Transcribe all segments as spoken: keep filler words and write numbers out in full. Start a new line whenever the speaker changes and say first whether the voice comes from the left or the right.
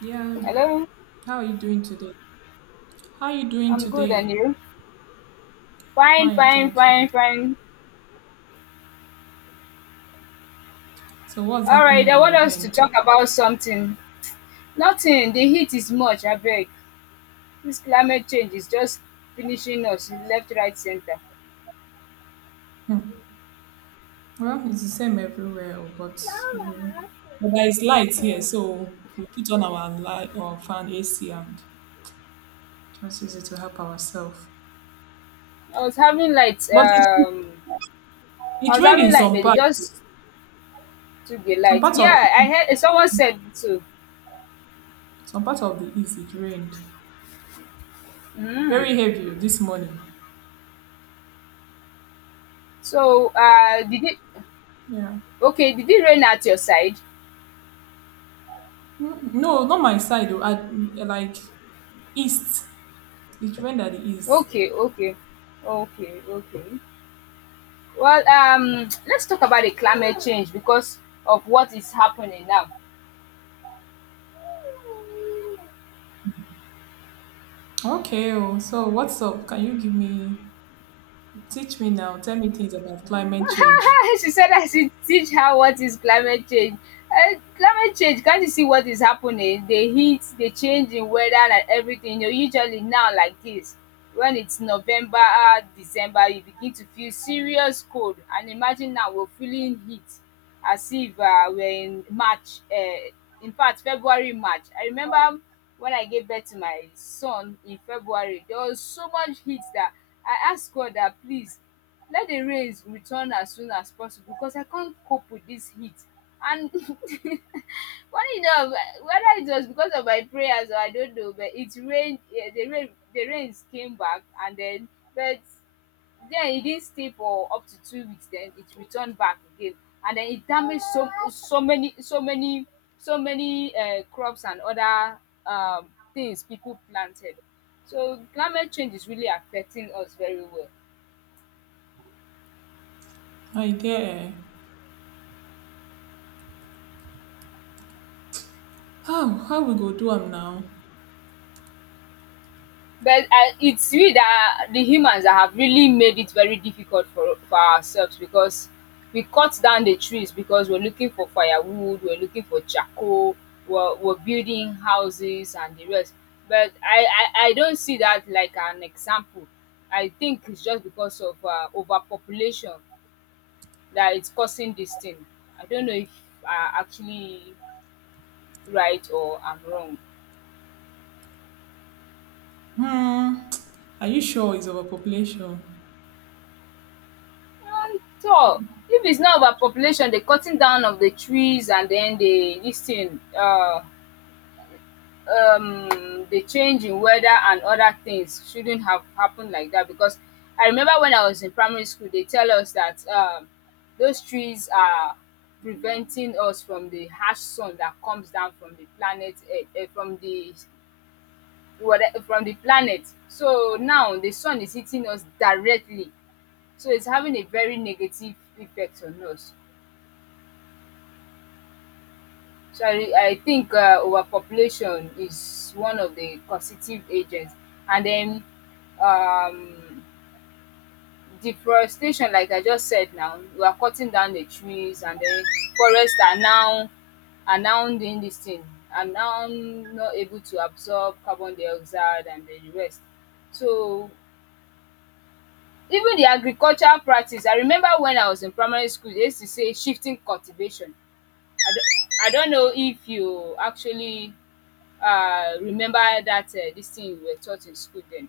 right: Yeah.
left: Hello,
right: How are you doing today? How are you doing
left: I'm good, and
right: today?
left: you? Fine,
right: Fine,
left: fine,
right: thank you.
left: fine, fine.
right: So what's
left: All right,
right: happening
left: I
right: in
left: want
right: your
left: us to
right: end today?
left: talk about something. Nothing, the heat is much, I beg. This climate change is just finishing us left, right, center.
right: Hmm. Well, it's the same everywhere, oh, but you but there is light here, so we put on our light or fan A C and just use it to help ourselves.
left: I was having light,
right: But it,
left: um, I
right: it
left: was
right: rained
left: having
right: in
left: light,
right: some
left: but they
right: parts.
left: just took the
right: Some
left: light.
right: parts of the
left: Yeah, I heard someone said so.
right: some parts of the east it rained
left: Mm.
right: very heavy oh, this morning.
left: So, uh, did it,
right: Yeah.
left: okay, did it rain at your side?
right: Mm, no, not my side. Oh, I, like east. It rained at the east.
left: Okay, okay, okay, okay. Well, um, let's talk about the climate change because of what is happening now.
right: Okay, oh, so what's up? Can you give me, teach me now, tell me things about climate change.
left: She said I should teach her what is climate change. Uh, climate change, can't you see what is happening? The heat, the change in weather and everything. You know, usually now like this, when it's November, uh, December, you begin to feel serious cold. And imagine now we're feeling heat as if uh, we're in March. Uh, in fact, February, March. I remember when I gave birth to my son in February, there was so much heat that I asked God that please let the rains return as soon as possible because I can't cope with this heat. And funny enough, whether it was because of my prayers or I don't know, but it rained. Yeah, the rain, the rains came back, and then but then it didn't stay for up to two weeks. Then it returned back again, and then it damaged so so many so many so many uh, crops and other um, things people planted. So climate change is really affecting us very well.
right: My dear, how, how we go do am now?
left: But uh, it's we that the humans that have really made it very difficult for, for ourselves because we cut down the trees because we're looking for firewood, we're looking for charcoal, we're, we're building houses and the rest. But I, I, I don't see that like an example. I think it's just because of uh, overpopulation that it's causing this thing. I don't know if I'm actually right or I'm wrong.
right: Hmm, are you sure it's overpopulation?
left: And tor If it's not overpopulation, the cutting down of the trees and then the this thing um um the change in weather and other things shouldn't have happened like that because I remember when I was in primary school they tell us that um those trees are preventing us from the harsh sun that comes down from the planet earth um from the whate from the planet. So now the sun is hitting us directly so it's having a very negative effect on us. So I I think uh, overpopulation is one of the causative agents, and then um, deforestation, like I just said. Now we are cutting down the trees, and then forests are now are now doing this thing, are now not able to absorb carbon dioxide and the rest. So even the agricultural practice, I remember when I was in primary school, they used to say shifting cultivation. I don't, I don't know if you actually uh, remember that uh, this thing you were taught in school then.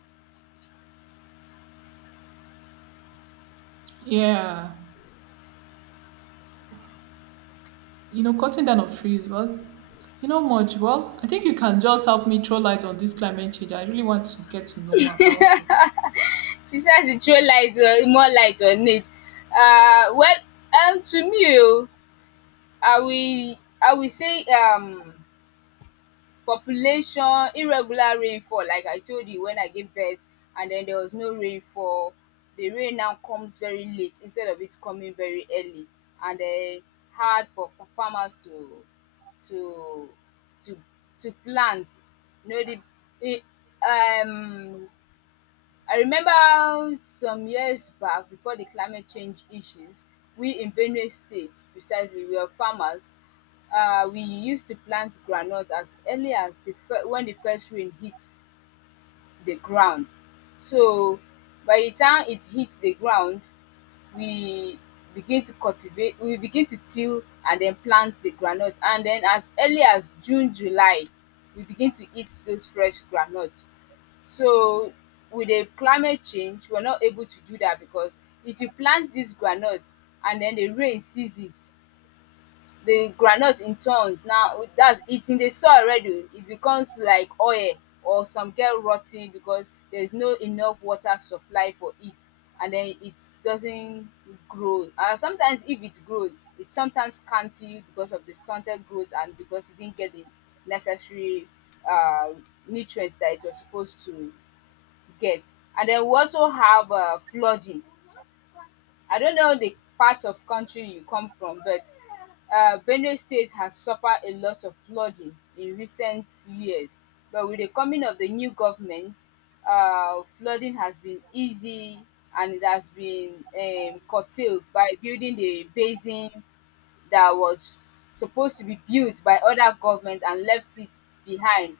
right: Yeah, you know, cutting down of trees, well, you know much. Well, I think you can just help me throw light on this climate change. I really want to get to know more about it.
left: She says, "You throw light uh, more light on it. Uh, well, um, to me, oh, I will I will say um population, irregular rainfall like I told you when I gave birth and then there was no rainfall. The rain now comes very late instead of it coming very early and then hard for for farmers to to to to plant. You know the the um I remember some years back before the climate change issues, we in Benue State precisely were farmers. Um we used to plant groundnut as early as the fir when the first rain hits the ground. So by the time it hits the ground, we begin to cultivate we begin to till and then plant the groundnut and then as early as June, July we begin to eat those fresh groundnut. So with the climate change we are not able to do that because if you plant this groundnut and then the rain ceases, the groundnut in tons. Now that's it's in the soil already, it becomes like oil or some get rotting because there's no enough water supply for it and then it doesn't grow. And sometimes if it grow, it's sometimes scanty because of the stunted growth and because it didn't get the necessary uh, nutrients that it was supposed to get. And then we also have uh, flooding. I don't know the part of country you come from, but uh, Benue State has suffered a lot of flooding in recent years. But with the coming of the new government, uh, flooding has been easy and it has been um, curtailed by building the basin that was supposed to be built by other governments and left it behind.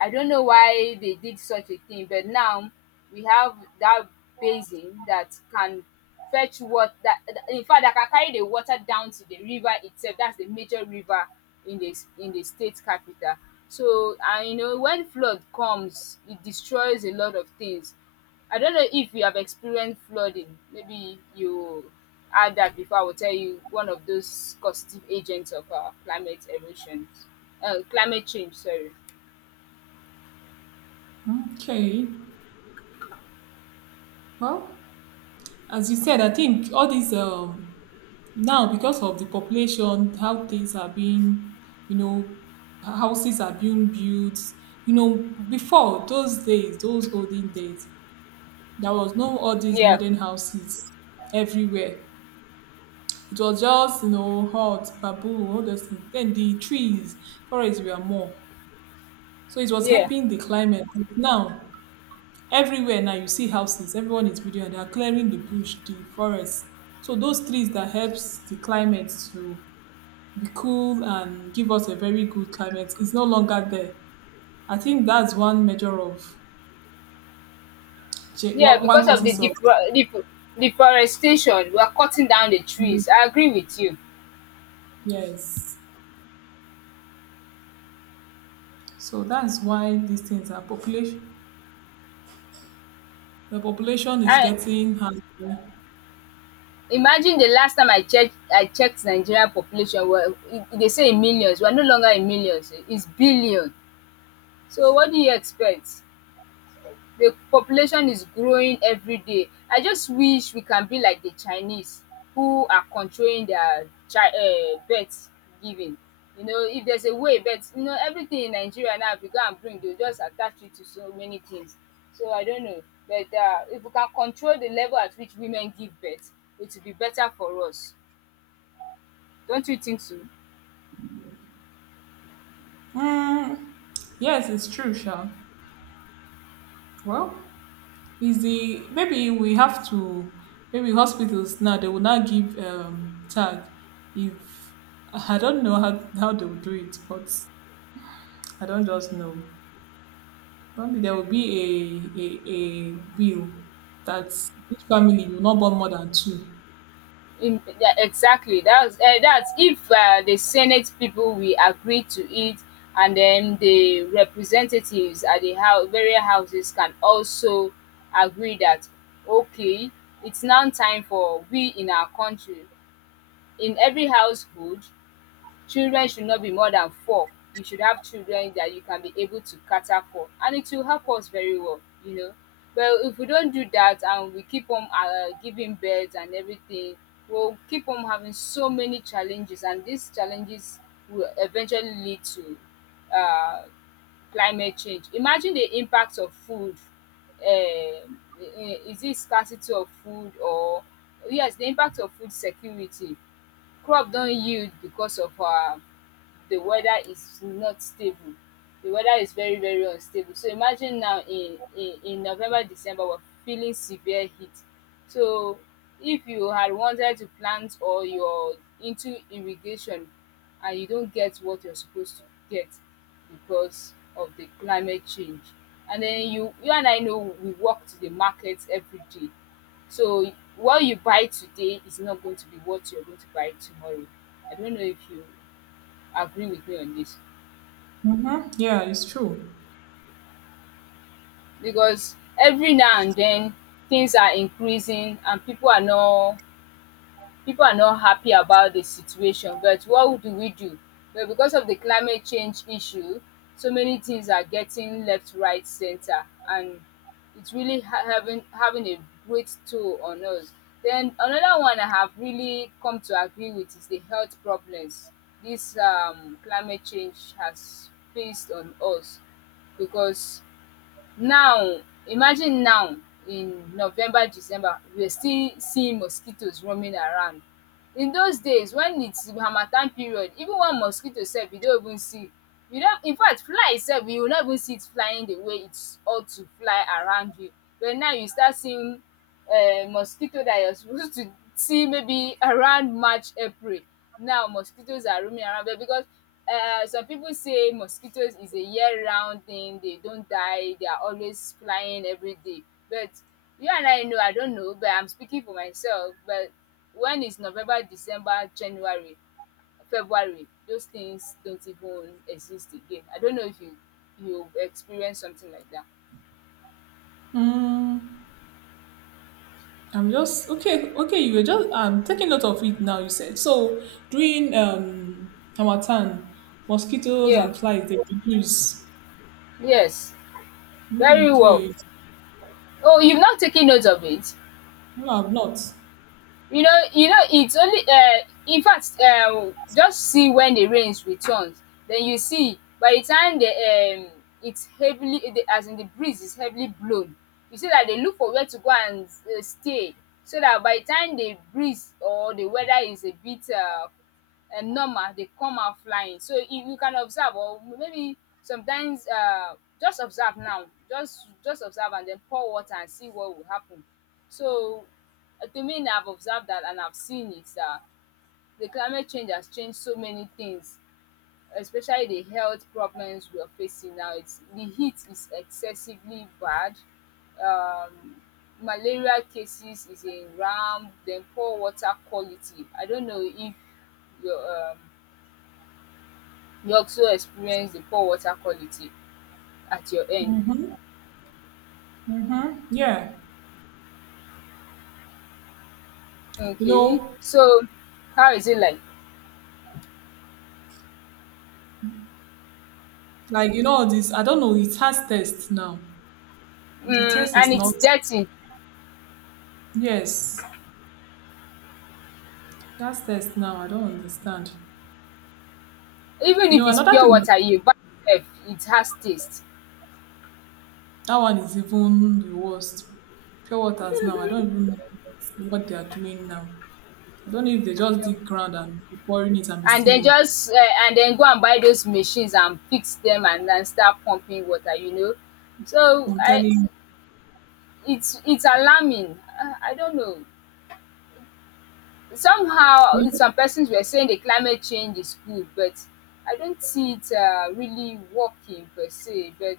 left: I don't know why they did such a thing, but now we have that basin that can fetch wat that that- in fact that can carry the water down to the river itself, that's the major river in the s- in the state capital. So and you know when flood comes, it destroys a lot of things. I don't know if you have experienced flooding. Maybe you had that before. I will tell you one of those causative agents of uh, climate erosions, uh, climate change. Sorry.
right: Okay, well, as you said, I think all these um now, because of the population, how things are being, you know houses are being built, you know before those days those olden days. There was no all these
left: Yeah.
right: modern houses everywhere. It was just you know hot bamboo, all those things. Then the trees forests were more, so it was
left: Yeah,
right: helping the climate. But now everywhere now you see houses, everyone is building and they are clearing the bush the forest. So those trees that helps the climate to be cool and give us a very good climate is no longer there. I think that's one measure of cha-
left: yeah,
right: one, one
left: because of the
right: causes of.
left: defore defo deforestation, we are cutting down the trees. I agree with you.
right: Yes. So that's why these things are population. The population is
left: I
right: getting hungry.
left: imagine the last time I checked I checked Nigeria population well, e dey say in millions, we are no longer in millions, it's billion. So what do you expect? The population is growing every day. I just wish we can be like the Chinese who are controlling their chi um birth giving. You know, if there's a way but you know everything in Nigeria now if you go and bring they will just attach it to so many things. So I don't know but um if we can control the level at which women give birth it will be better for us. Don't you think so?
right: Mm, yes, it's true, Sha. Well, is the maybe we have to maybe hospitals now they will not give um tag, if I don't know how how they will do it, but I don't just know. Probably there will be a, a, a bill that each family will not born more than two.
left: In, yeah, exactly. That's uh, that's if uh, the Senate people will agree to it, and then the representatives at the house, various houses can also agree that okay, it's now time for we in our country, in every household, children should not be more than four. You should have children that you can be able to cater for, and it will help us very well, you know. But if we don't do that and we keep on uh, giving birth and everything, we'll keep on having so many challenges, and these challenges will eventually lead to uh, climate change. Imagine the impact of food. Uh, is it scarcity of food or yes, the impact of food security, crop don yield because of um the weather is not stable. The weather is very very unstable. So imagine now in in in November, December we're feeling severe heat. So if you had wanted to plant or you're into irrigation and you don't get what you're supposed to get because of the climate change. And then you you and I know we walk to the market every day. So what you buy today is not going to be what you're going to buy tomorrow. I don't know if you agree with me on this
right: Mm-hmm. Yeah, it's true.
left: because every now and then things are increasing and people are not people are not happy about the situation, but what do we do? But because of the climate change issue, so many things are getting left, right, center, and it's really ha- having having a great toll on us. Then another one I have really come to agree with is the health problems this um, climate change has faced on us because now imagine now in November, December we're still seeing mosquitoes roaming around. In those days when its harmattan period even one mosquito sef you no even see, you no infact fly sef you will not even see it flying the way it ought to fly around you. But now you start seeing um mosquito that you're supposed to see maybe around March, April. Now mosquitoes are roaming around but because um some people say mosquitoes is a year round thing they don't die they are always flying everyday. But you and I know, I don't know but I'm speaking for myself, but when it's November, December, January, February, those things don't even exist again. I don't know if you you've experienced something like that.
right: Mm, I'm just okay. Okay, you were just I'm taking note of it now. You said so during um Hamatan, mosquitoes
left: Yeah.
right: and flies they reduce.
left: Yes.
right: Mm,
left: Very well.
right: okay,
left: Oh, you've not taken note of it.
right: no, I've not.
left: You know, you know, it's only uh, in fact, um, just see when the rains returns, then you see by the time the um, it's heavily, the, as in the breeze is heavily blown, you see that they look for where to go and uh, stay so that by the time the breeze or the weather is a bit uh, uh, normal, they come out flying. So if you can observe, or maybe sometimes uh, just observe now, just just observe and then pour water and see what will happen. So Uh, to me I've observed that and I've seen it. Uh, the climate change has changed so many things, especially the health problems we're facing now. It's the heat is excessively bad. Um, Malaria cases is in ramp. Then poor water quality. I don't know if you um, you also experience the poor water quality at your end.
right: Mm-hmm. Mm-hmm. Yeah, you
left: Okay,
right: know,
left: so how is it like?
right: like you know all this. I don't know. It has test now. The
left: Mm,
right: test
left: and
right: is
left: it's
right: not.
left: dirty.
right: Yes, that's test now. I don't understand.
left: Even
right: You
left: if
right: know,
left: it's
right: another
left: pure
right: thing, that
left: water, you buy sef, it has taste.
right: one is even the worst. Pure waters now. I don't even know what, what they are doing now. I don't know if they just
left: Yeah.
right: dig ground and be pouring it and be
left: And then
right: stealing.
left: just um and then go and buy those machines and fix them and then start pumping water, you know. So
right: I'm
left: I
right: telling
left: it's it's alarming. I I don't know. Somehow
right: you.
left: some persons were saying the climate change is good, but I don't see it um really working per se, but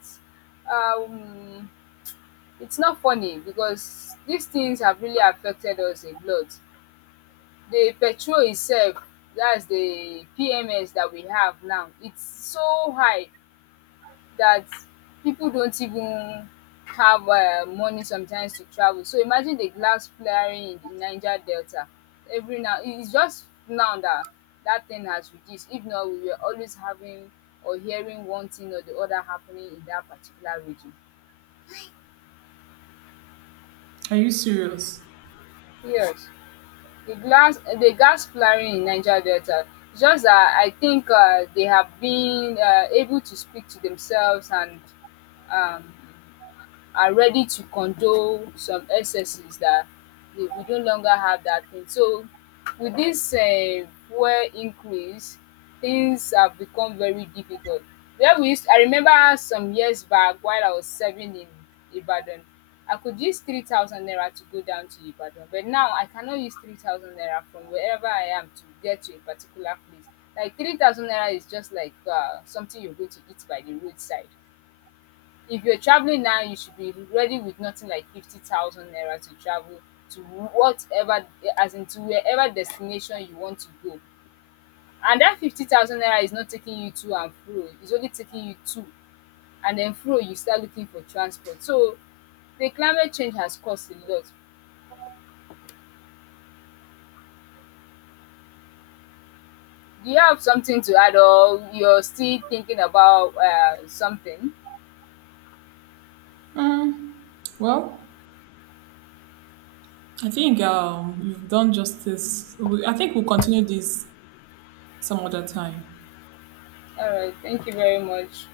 left: um it's not funny because these things have really affected us a lot. The petrol itself, that's the P M S that we have now, it's so high that people don't even have uh, money sometimes to travel. So imagine the glass flaring in the Niger Delta. Every now, it is just now that that thing has reduced. If not, we were always having or hearing one thing or the other happening in that particular region.
right: Are you serious?
left: Yes. the glass the gas flaring in Niger Delta. Just that I think uh, they have been uh, able to speak to themselves and um, are ready to condone some excesses that we, we no longer have that thing. So with this um fuel increase, things have become very difficult. Where we used I remember some years back while I was serving in Ibadan, I could use three thousand naira to go down to Ibadan but now I cannot use three thousand naira from wherever I am to get to a particular place. Like three thousand naira is just like um something you're going to eat by the roadside. If you're traveling now, you should be ready with nothing like fifty thousand naira to travel to whatever, as in to wherever destination you want to go. And that fifty thousand naira is not taking you to and fro, it's only taking you to. And then fro, you start looking for transport. So the climate change has caused a lot. Do you have something to add, or you're still thinking about uh, something?
right: Mm, well, I think um, you've done justice. We- I think we'll continue this some other time.
left: All right, thank you very much.